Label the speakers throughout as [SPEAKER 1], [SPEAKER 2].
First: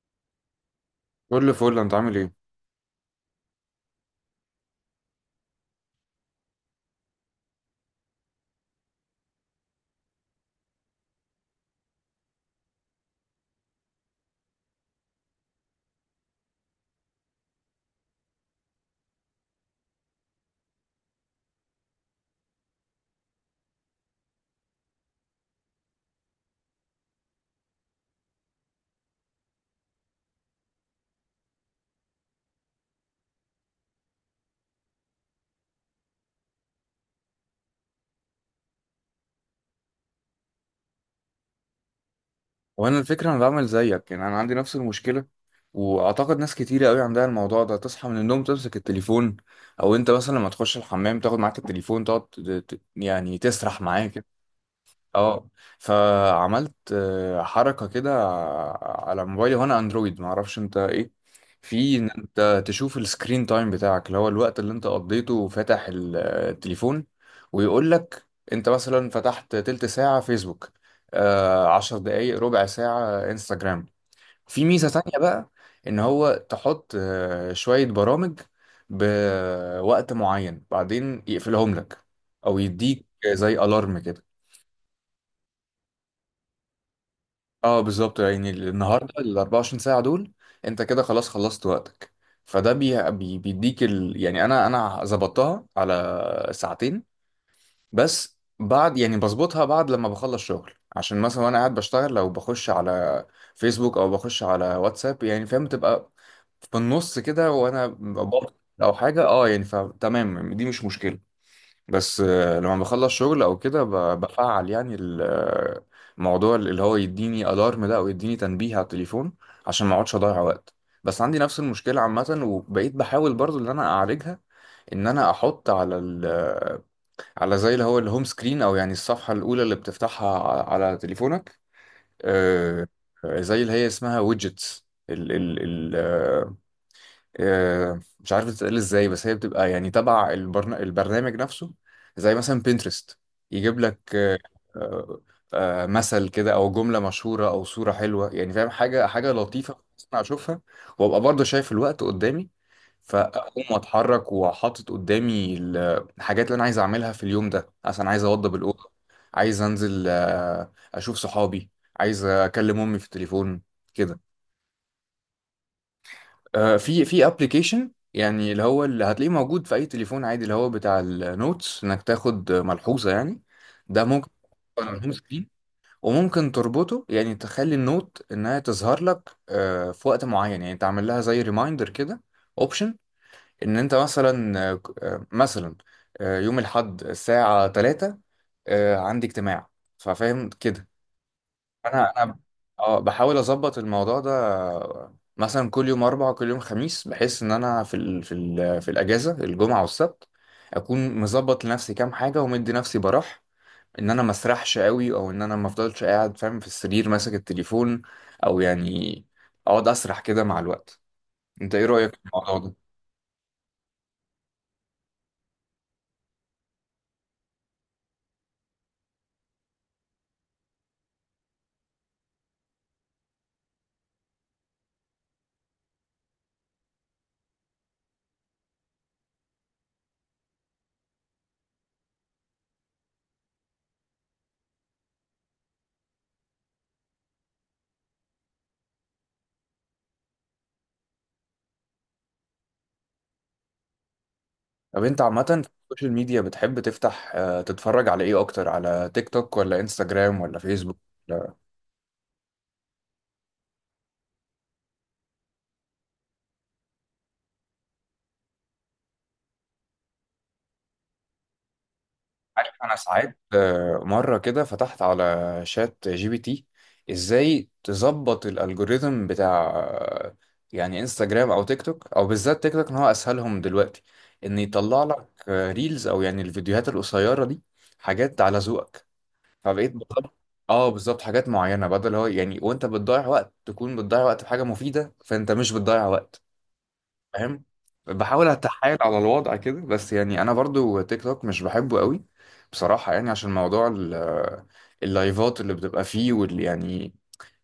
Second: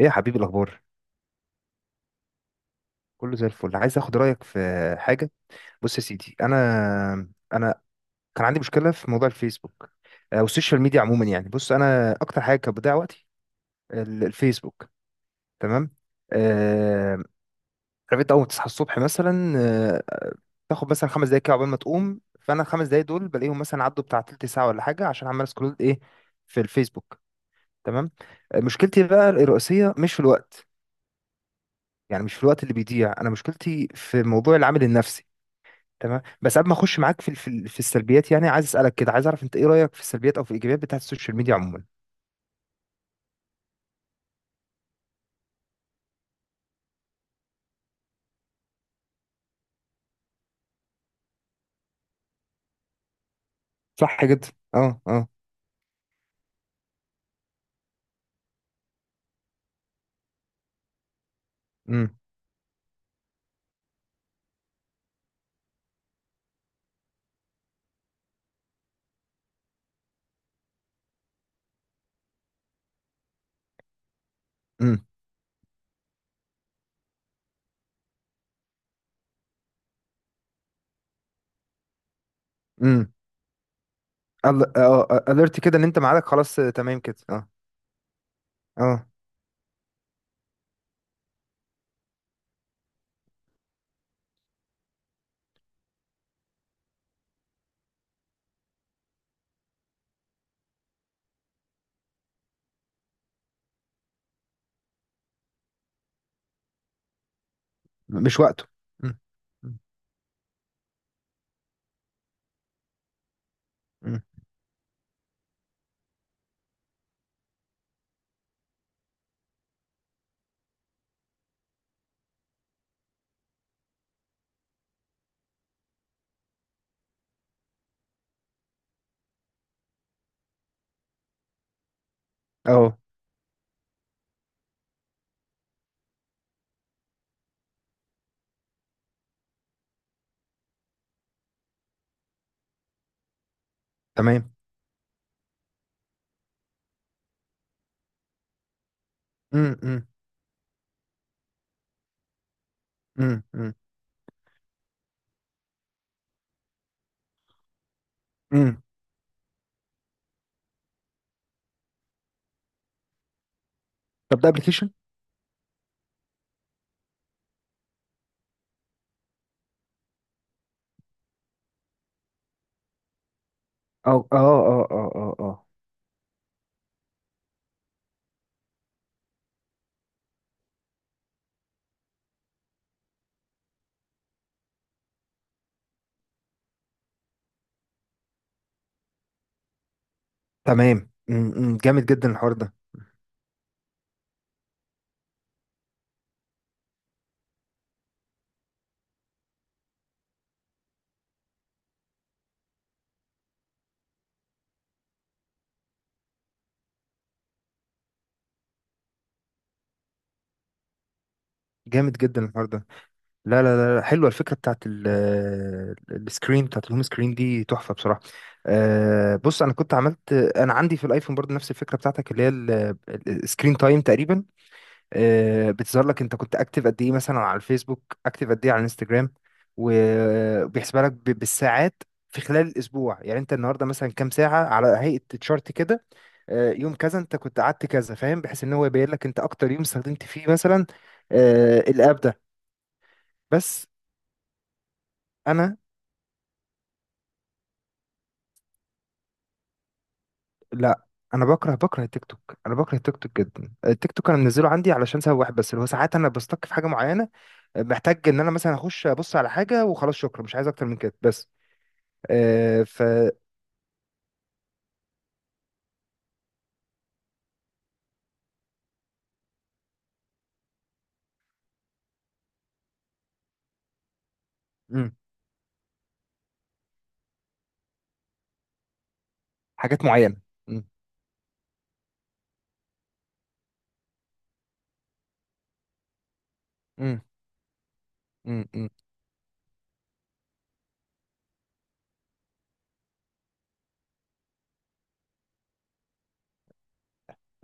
[SPEAKER 1] ايه يا حبيبي الاخبار؟
[SPEAKER 2] كل فل. انت عامل ايه؟
[SPEAKER 1] كله زي الفل. عايز اخد رايك في حاجه. بص يا سيدي، انا كان عندي مشكله في موضوع الفيسبوك. والسوشيال ميديا عموما. يعني بص، انا اكتر حاجه كانت بتضيع وقتي الفيسبوك. تمام. آه، عارف انت اول ما تصحى الصبح مثلا، آه، تاخد مثلا خمس دقايق كده عقبال ما تقوم، فانا الخمس دقايق دول بلاقيهم مثلا عدوا بتاع تلت ساعه ولا حاجه، عشان عمال اسكرول ايه في الفيسبوك. تمام. مشكلتي بقى الرئيسيه مش في الوقت، يعني مش في الوقت اللي بيضيع. انا مشكلتي في موضوع العامل النفسي. تمام. بس قبل ما اخش معاك في في السلبيات، يعني عايز اسالك كده، عايز اعرف انت ايه رايك في السلبيات او في الايجابيات بتاعت السوشيال ميديا عموما؟
[SPEAKER 2] وانا الفكره انا بعمل زيك، يعني انا عندي نفس المشكله، واعتقد ناس كتيره قوي عندها الموضوع ده. تصحى من النوم تمسك التليفون، او انت مثلا لما تخش الحمام تاخد معاك التليفون، تقعد يعني تسرح معاك.
[SPEAKER 1] صح جدا. اه اه.
[SPEAKER 2] اه، فعملت حركة كده على موبايلي، وانا اندرويد معرفش انت ايه، في ان
[SPEAKER 1] امم
[SPEAKER 2] انت تشوف السكرين تايم بتاعك، اللي هو الوقت اللي انت قضيته فاتح التليفون. ويقول لك انت مثلا فتحت تلت ساعة فيسبوك، عشر دقايق ربع ساعة انستجرام. في ميزة
[SPEAKER 1] امم
[SPEAKER 2] تانية بقى، ان هو تحط شوية برامج بوقت معين، بعدين يقفلهم لك او يديك
[SPEAKER 1] امم
[SPEAKER 2] زي الارم كده.
[SPEAKER 1] الرت كده، ان انت معاك خلاص، تمام كده. اه.
[SPEAKER 2] اه بالظبط، يعني
[SPEAKER 1] اه.
[SPEAKER 2] النهارده ال 24 ساعه دول انت كده خلاص خلصت وقتك. فده بيديك يعني انا ظبطتها على ساعتين، بس بعد يعني بظبطها بعد لما بخلص شغل، عشان مثلا وانا قاعد بشتغل لو بخش على فيسبوك او بخش على واتساب، يعني فاهم، تبقى في النص كده وانا
[SPEAKER 1] مش
[SPEAKER 2] ببطل
[SPEAKER 1] وقته.
[SPEAKER 2] او
[SPEAKER 1] امم
[SPEAKER 2] حاجه. اه يعني فتمام دي مش مشكله، بس لما بخلص شغل او كده
[SPEAKER 1] امم
[SPEAKER 2] بفعل يعني الموضوع اللي هو يديني الارم ده او يديني تنبيه على التليفون عشان ما اقعدش اضيع وقت. بس عندي نفس المشكله عامه، وبقيت بحاول برضو ان انا اعالجها، ان انا احط على ال آه، على زي اللي هو الهوم سكرين، او يعني الصفحه الاولى اللي بتفتحها على تليفونك. آه،
[SPEAKER 1] اه.
[SPEAKER 2] زي اللي هي اسمها ويدجتس. مش عارف بتتقال ازاي، بس هي بتبقى يعني تبع البرنامج نفسه، زي مثلا بنترست. يجيب لك
[SPEAKER 1] تمام.
[SPEAKER 2] آه، مثل كده او جملة مشهورة او صورة حلوة، يعني فاهم، حاجة حاجة
[SPEAKER 1] امم
[SPEAKER 2] لطيفة
[SPEAKER 1] امم
[SPEAKER 2] انا اشوفها، وابقى برضه شايف الوقت قدامي،
[SPEAKER 1] امم
[SPEAKER 2] فاقوم
[SPEAKER 1] امم
[SPEAKER 2] اتحرك وحاطط قدامي الحاجات اللي انا عايز اعملها في اليوم ده. مثلا عايز اوضب
[SPEAKER 1] أمم.
[SPEAKER 2] الاوضه، عايز انزل اشوف صحابي، عايز اكلم امي في التليفون، كده.
[SPEAKER 1] طب ده ابلكيشن؟
[SPEAKER 2] في في ابلكيشن، يعني اللي هو اللي هتلاقيه موجود في اي تليفون عادي، اللي هو بتاع النوتس، انك تاخد ملحوظه يعني. ده
[SPEAKER 1] اه
[SPEAKER 2] ممكن
[SPEAKER 1] اه اه
[SPEAKER 2] تحطه على
[SPEAKER 1] اه
[SPEAKER 2] الهوم
[SPEAKER 1] اه
[SPEAKER 2] سكرين،
[SPEAKER 1] آه.
[SPEAKER 2] وممكن تربطه يعني تخلي النوت انها تظهر لك في وقت معين، يعني تعمل لها زي ريمايندر كده، اوبشن. ان انت مثلا مثلا يوم الاحد الساعه 3 عندي اجتماع، ففاهم كده.
[SPEAKER 1] تمام. امم. أمم. جامد
[SPEAKER 2] انا
[SPEAKER 1] جدا
[SPEAKER 2] انا
[SPEAKER 1] الحوار ده.
[SPEAKER 2] اه بحاول اظبط الموضوع ده. مثلا كل يوم اربع، كل يوم خميس، بحيث ان انا في الاجازه الجمعه والسبت اكون مظبط لنفسي كام حاجه، ومدي نفسي براح، ان انا ما اسرحش قوي، او ان انا ما افضلش قاعد فاهم في السرير ماسك التليفون، او يعني اقعد اسرح كده مع الوقت. انت ايه
[SPEAKER 1] جامد
[SPEAKER 2] رايك في
[SPEAKER 1] جدا
[SPEAKER 2] الموضوع
[SPEAKER 1] الحوار
[SPEAKER 2] ده؟
[SPEAKER 1] ده. لا لا لا لا، حلوه الفكره بتاعت السكرين، بتاعت الهوم سكرين دي، تحفه بصراحه. بص، انا كنت عملت انا عندي في الايفون برضه نفس الفكره بتاعتك، اللي هي السكرين تايم تقريبا. بتظهر لك انت كنت اكتف قد ايه مثلا على الفيسبوك، اكتف قد ايه على الانستجرام، وبيحسبها لك بالساعات في خلال الاسبوع. يعني انت النهارده مثلا كام ساعه، على هيئه تشارت كده. يوم كذا انت كنت قعدت كذا، فاهم، بحيث ان هو يبين لك انت اكتر يوم استخدمت فيه مثلا الاب ده. بس
[SPEAKER 2] طب انت عامه في
[SPEAKER 1] انا
[SPEAKER 2] السوشيال ميديا بتحب تفتح تتفرج على ايه اكتر؟ على تيك توك ولا انستجرام ولا فيسبوك؟
[SPEAKER 1] لا، انا بكره التيك توك. انا بكره التيك توك جدا. التيك توك انا منزله عندي علشان سبب واحد بس، اللي هو ساعات انا بستك في حاجه معينه، محتاج ان انا مثلا اخش ابص على حاجه وخلاص، شكرا، مش عايز اكتر من كده بس.
[SPEAKER 2] عارف،
[SPEAKER 1] آه
[SPEAKER 2] انا
[SPEAKER 1] ف
[SPEAKER 2] ساعات مره كده فتحت على شات جي بي تي ازاي تظبط الالجوريثم بتاع يعني انستجرام او تيك توك، او بالذات تيك توك ان هو اسهلهم دلوقتي، ان يطلع
[SPEAKER 1] مم.
[SPEAKER 2] لك ريلز او يعني الفيديوهات القصيره دي حاجات على ذوقك. فبقيت
[SPEAKER 1] حاجات
[SPEAKER 2] بطلع
[SPEAKER 1] معينه. مم.
[SPEAKER 2] اه بالظبط حاجات معينه، بدل هو يعني وانت بتضيع وقت تكون بتضيع وقت في حاجه مفيده، فانت مش بتضيع وقت،
[SPEAKER 1] مم.
[SPEAKER 2] فاهم. بحاول
[SPEAKER 1] مم. مم.
[SPEAKER 2] اتحايل على الوضع كده، بس يعني انا برضو تيك توك مش بحبه قوي بصراحة، يعني عشان موضوع اللايفات اللي بتبقى فيه وال يعني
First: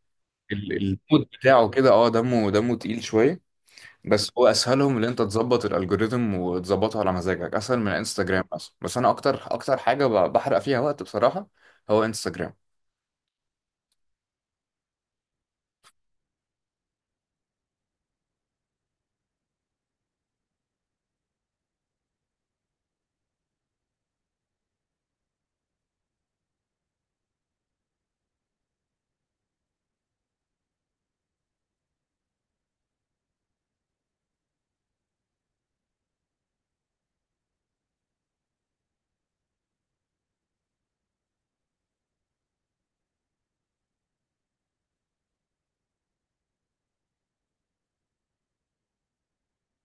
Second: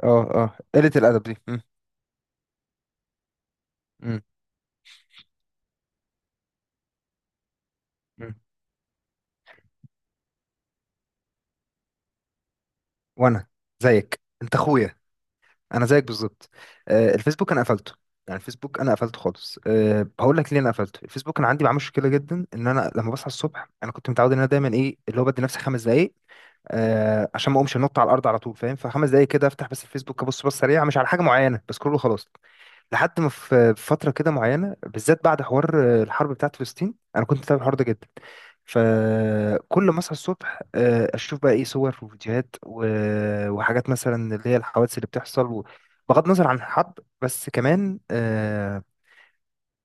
[SPEAKER 1] اه اه، قله الادب
[SPEAKER 2] المود
[SPEAKER 1] دي. مم.
[SPEAKER 2] بتاعه كده، اه دمه تقيل شوية.
[SPEAKER 1] مم.
[SPEAKER 2] بس هو اسهلهم ان انت تظبط الالجوريثم وتظبطه على مزاجك اسهل من
[SPEAKER 1] مم.
[SPEAKER 2] انستجرام مثلا. بس انا اكتر حاجة بحرق فيها وقت بصراحة هو انستجرام.
[SPEAKER 1] وانا زيك انت اخويا. انا زيك بالظبط. الفيسبوك انا قفلته. يعني الفيسبوك انا قفلته خالص. أه هقول لك ليه انا قفلته الفيسبوك. انا عندي معاه مشكله جدا، ان انا لما بصحى الصبح انا كنت متعود ان انا دايما ايه اللي هو بدي نفسي خمس دقائق. أه عشان ما اقومش انط على الارض على طول، فاهم؟ فخمس دقائق كده افتح بس الفيسبوك، ابص سريعه، مش على حاجه معينه بس كله، خلاص. لحد ما في فترة كده معينة، بالذات بعد حوار الحرب بتاعت فلسطين، أنا كنت متابع الحوار ده جدا. فكل ما أصحى الصبح أشوف بقى إيه، صور وفيديوهات وحاجات مثلا اللي هي الحوادث اللي بتحصل. و بغض النظر عن الحرب، بس كمان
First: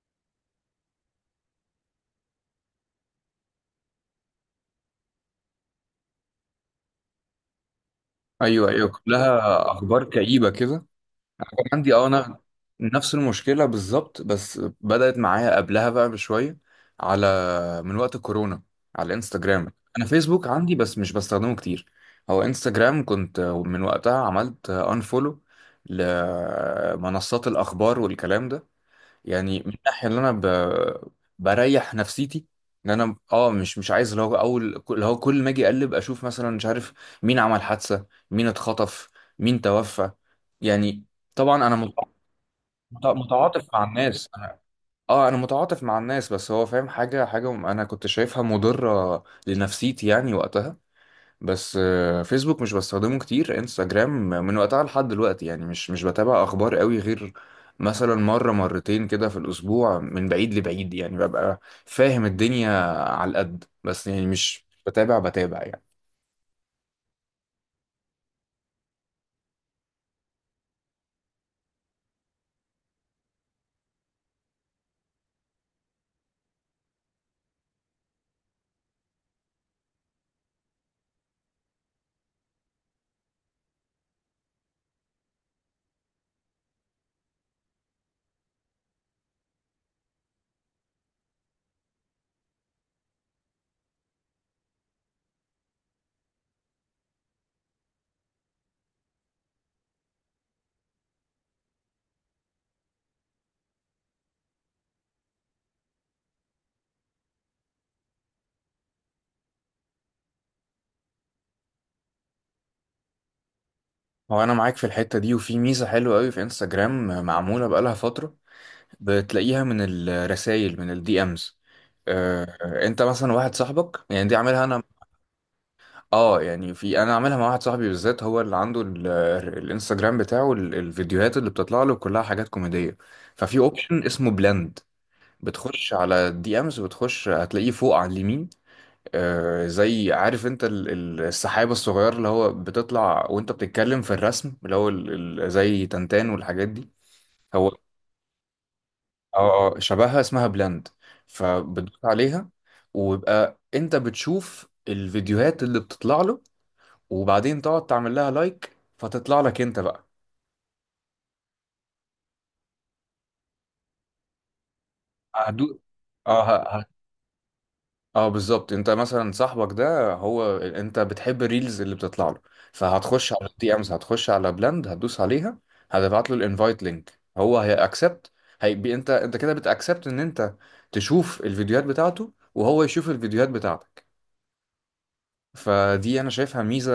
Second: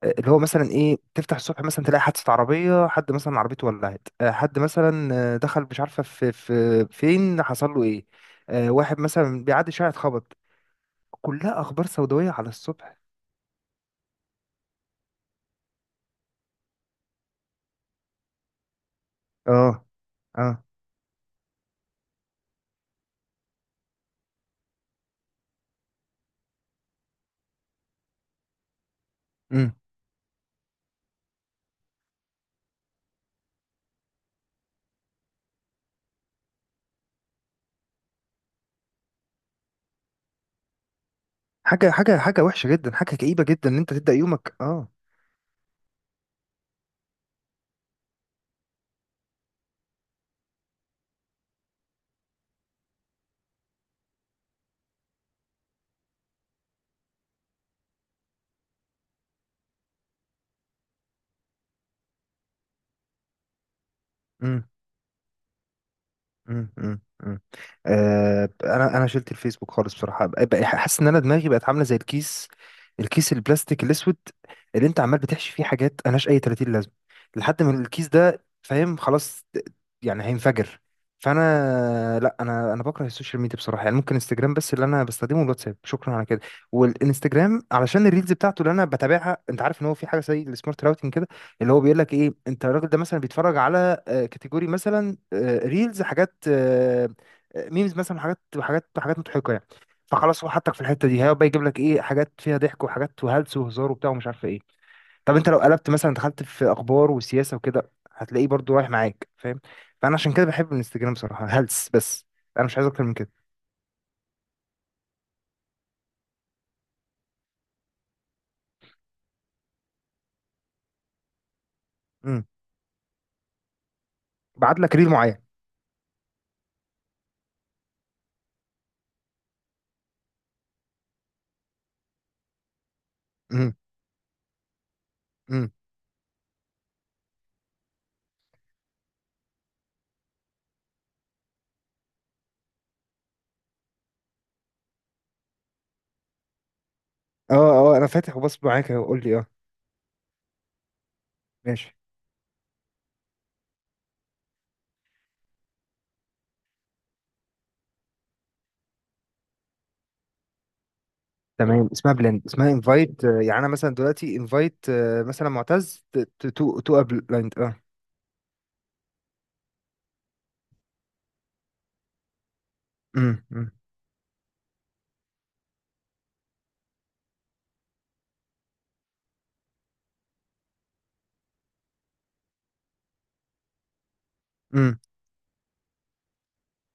[SPEAKER 1] اللي هو مثلا إيه، تفتح الصبح مثلا تلاقي حادثة عربية، حد مثلا عربيته ولعت، حد مثلا دخل مش عارفة في في فين، حصل له إيه،
[SPEAKER 2] ايوه ايوه،
[SPEAKER 1] واحد مثلا
[SPEAKER 2] كلها
[SPEAKER 1] بيعدي شارع
[SPEAKER 2] اخبار
[SPEAKER 1] اتخبط.
[SPEAKER 2] كئيبة كده. أنا
[SPEAKER 1] كلها
[SPEAKER 2] كان
[SPEAKER 1] أخبار
[SPEAKER 2] عندي اه،
[SPEAKER 1] سوداوية
[SPEAKER 2] انا
[SPEAKER 1] على الصبح.
[SPEAKER 2] نفس المشكله بالظبط، بس بدات معايا قبلها بقى بشويه، على، من وقت الكورونا، على انستجرام.
[SPEAKER 1] اه
[SPEAKER 2] انا فيسبوك
[SPEAKER 1] اه.
[SPEAKER 2] عندي بس مش بستخدمه كتير. هو انستجرام كنت من وقتها عملت انفولو لمنصات الاخبار والكلام ده، يعني من
[SPEAKER 1] امم.
[SPEAKER 2] الناحيه اللي انا بريح نفسيتي، ان انا اه مش عايز اللي هو اول، اللي هو كل ما اجي اقلب اشوف مثلا مش عارف مين عمل حادثه، مين اتخطف، مين توفى، يعني. طبعا انا
[SPEAKER 1] حاجه حاجه وحشه جدا، حاجه كئيبه
[SPEAKER 2] متعاطف
[SPEAKER 1] جدا ان
[SPEAKER 2] مع
[SPEAKER 1] انت تبدا
[SPEAKER 2] الناس،
[SPEAKER 1] يومك.
[SPEAKER 2] انا
[SPEAKER 1] اه.
[SPEAKER 2] اه انا متعاطف مع الناس، بس هو فاهم، حاجه حاجه انا كنت شايفها مضره لنفسيتي يعني وقتها. بس فيسبوك مش بستخدمه كتير، انستجرام من وقتها لحد دلوقتي يعني مش بتابع اخبار قوي، غير مثلا مرة مرتين كده في الاسبوع من بعيد لبعيد، يعني ببقى فاهم الدنيا على القد، بس يعني
[SPEAKER 1] امم.
[SPEAKER 2] مش بتابع يعني.
[SPEAKER 1] مم، مم، مم. انا شلت الفيسبوك خالص بصراحه. بقى حاسس ان انا دماغي بقت عامله زي الكيس، الكيس البلاستيك الاسود اللي انت عمال بتحشي فيه حاجات ملهاش اي 30 لازمه، لحد ما الكيس ده، فاهم، خلاص يعني هينفجر. فانا لا، انا بكره السوشيال ميديا بصراحه. يعني ممكن انستجرام بس اللي انا بستخدمه، الواتساب شكرا على كده. والانستجرام علشان الريلز بتاعته اللي انا بتابعها. انت عارف ان هو في حاجه زي السمارت راوتنج كده، اللي هو بيقول لك ايه، انت الراجل ده مثلا بيتفرج على كاتيجوري مثلا، ريلز، حاجات، ميمز مثلا، حاجات حاجات مضحكه يعني. فخلاص هو حطك في الحته دي، هيبقى يجيب لك ايه، حاجات فيها ضحك، وحاجات وهلس وهزار وبتاع ومش عارفه ايه. طب انت لو قلبت مثلا دخلت في اخبار وسياسه وكده، هتلاقيه برضو رايح معاك، فاهم؟ فانا عشان كده بحب الانستجرام بصراحه، هلس بس. انا مش عايز اكتر من كده.
[SPEAKER 2] هو انا معاك في الحتة دي. وفي ميزة حلوة قوي في انستجرام معمولة بقالها فترة، بتلاقيها من الرسائل، من الدي امز.
[SPEAKER 1] امم.
[SPEAKER 2] انت مثلا واحد صاحبك، يعني دي عاملها
[SPEAKER 1] بعت
[SPEAKER 2] انا
[SPEAKER 1] لك ريل معين.
[SPEAKER 2] اه، يعني في، انا عاملها مع واحد صاحبي بالذات هو اللي عنده الانستجرام بتاعه الفيديوهات اللي بتطلع له كلها حاجات كوميدية. ففي
[SPEAKER 1] امم.
[SPEAKER 2] اوبشن اسمه بلند،
[SPEAKER 1] امم.
[SPEAKER 2] بتخش على الدي امز، وبتخش هتلاقيه فوق على اليمين. آه زي، عارف انت السحابة الصغير اللي هو بتطلع وانت بتتكلم في الرسم، اللي هو زي تنتان والحاجات دي.
[SPEAKER 1] اه
[SPEAKER 2] هو
[SPEAKER 1] اه، انا فاتح وبص معاك أهو، قول لي. اه.
[SPEAKER 2] اه شبهها، اسمها بلند،
[SPEAKER 1] ماشي.
[SPEAKER 2] فبتدوس عليها، ويبقى انت بتشوف الفيديوهات اللي بتطلع له، وبعدين تقعد تعمل لها لايك فتطلع لك انت بقى.
[SPEAKER 1] تمام، اسمها بلند. اسمها انفايت، يعني انا مثلا دلوقتي انفايت مثلا
[SPEAKER 2] هدو
[SPEAKER 1] معتز،
[SPEAKER 2] اه
[SPEAKER 1] تو تو بلند. اه.
[SPEAKER 2] اه بالظبط، انت مثلا صاحبك ده هو انت بتحب الريلز اللي بتطلع له، فهتخش
[SPEAKER 1] امم
[SPEAKER 2] على
[SPEAKER 1] امم
[SPEAKER 2] الدي امز، هتخش على بلند، هتدوس عليها، هتبعت له الانفايت لينك، هو هيأكسبت، هيبقى انت، كده بتأكسبت ان انت تشوف الفيديوهات بتاعته وهو يشوف الفيديوهات بتاعتك.
[SPEAKER 1] امم
[SPEAKER 2] فدي انا شايفها ميزه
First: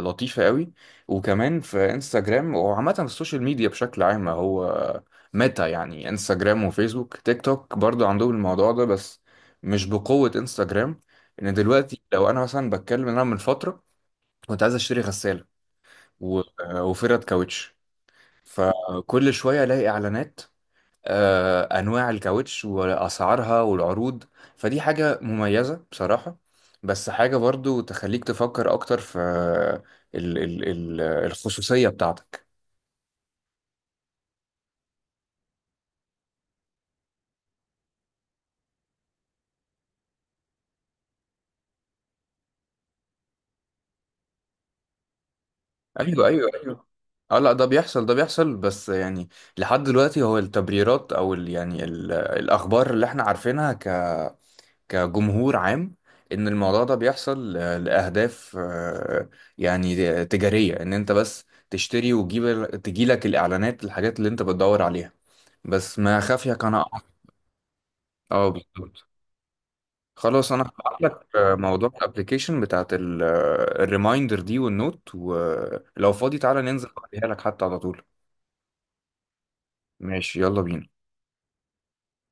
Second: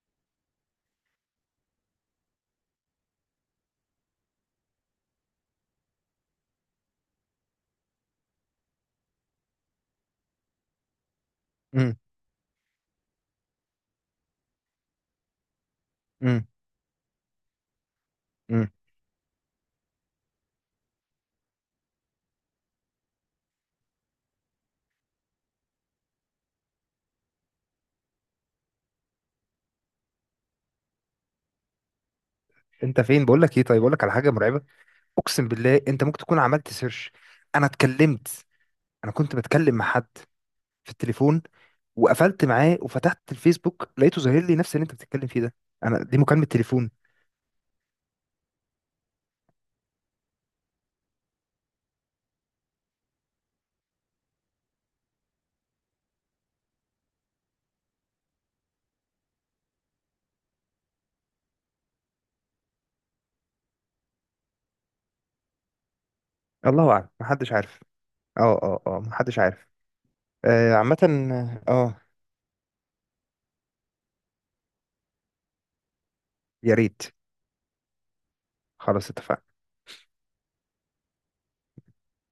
[SPEAKER 2] لطيفه قوي. وكمان في انستجرام، وعامه في السوشيال ميديا بشكل عام، هو ميتا يعني انستجرام وفيسبوك، تيك توك برضو عندهم الموضوع ده بس مش بقوه انستجرام. ان
[SPEAKER 1] امم
[SPEAKER 2] دلوقتي لو انا مثلا بتكلم إن انا من فتره كنت عايز اشتري غساله و-
[SPEAKER 1] امم
[SPEAKER 2] وفرد كاوتش،
[SPEAKER 1] امم
[SPEAKER 2] فكل شويه الاقي اعلانات انواع الكاوتش واسعارها والعروض. فدي حاجه مميزه بصراحه، بس حاجه برضو تخليك تفكر اكتر في ال الخصوصيه بتاعتك.
[SPEAKER 1] انت فين؟ بقول لك ايه، طيب بقول لك على حاجه مرعبه. اقسم بالله انت ممكن تكون عملت سيرش. انا اتكلمت، انا كنت بتكلم مع حد في التليفون، وقفلت معاه وفتحت الفيسبوك لقيته ظاهر لي نفس اللي انت بتتكلم فيه ده. انا دي
[SPEAKER 2] ايوه
[SPEAKER 1] مكالمه
[SPEAKER 2] ايوه ايوه،
[SPEAKER 1] تليفون.
[SPEAKER 2] اه لا ده بيحصل، بس يعني لحد دلوقتي هو التبريرات، او ال يعني ال الاخبار اللي احنا عارفينها كجمهور عام، ان الموضوع ده بيحصل لاهداف يعني تجاريه، ان انت بس تشتري وتجيب تجيلك الاعلانات الحاجات اللي انت بتدور عليها. بس ما خافيك انا
[SPEAKER 1] الله اعلم،
[SPEAKER 2] أعرف.
[SPEAKER 1] محدش عارف. اه
[SPEAKER 2] اه
[SPEAKER 1] اه اه،
[SPEAKER 2] بالظبط.
[SPEAKER 1] محدش عارف.
[SPEAKER 2] خلاص انا
[SPEAKER 1] آه عامه.
[SPEAKER 2] هبعت لك موضوع
[SPEAKER 1] اه.
[SPEAKER 2] الابلكيشن بتاعت الريمايندر دي والنوت، ولو فاضي تعالى
[SPEAKER 1] يا
[SPEAKER 2] ننزل
[SPEAKER 1] ريت.
[SPEAKER 2] اوريها لك حتى على طول.
[SPEAKER 1] خلاص، اتفقنا.
[SPEAKER 2] ماشي يلا بينا.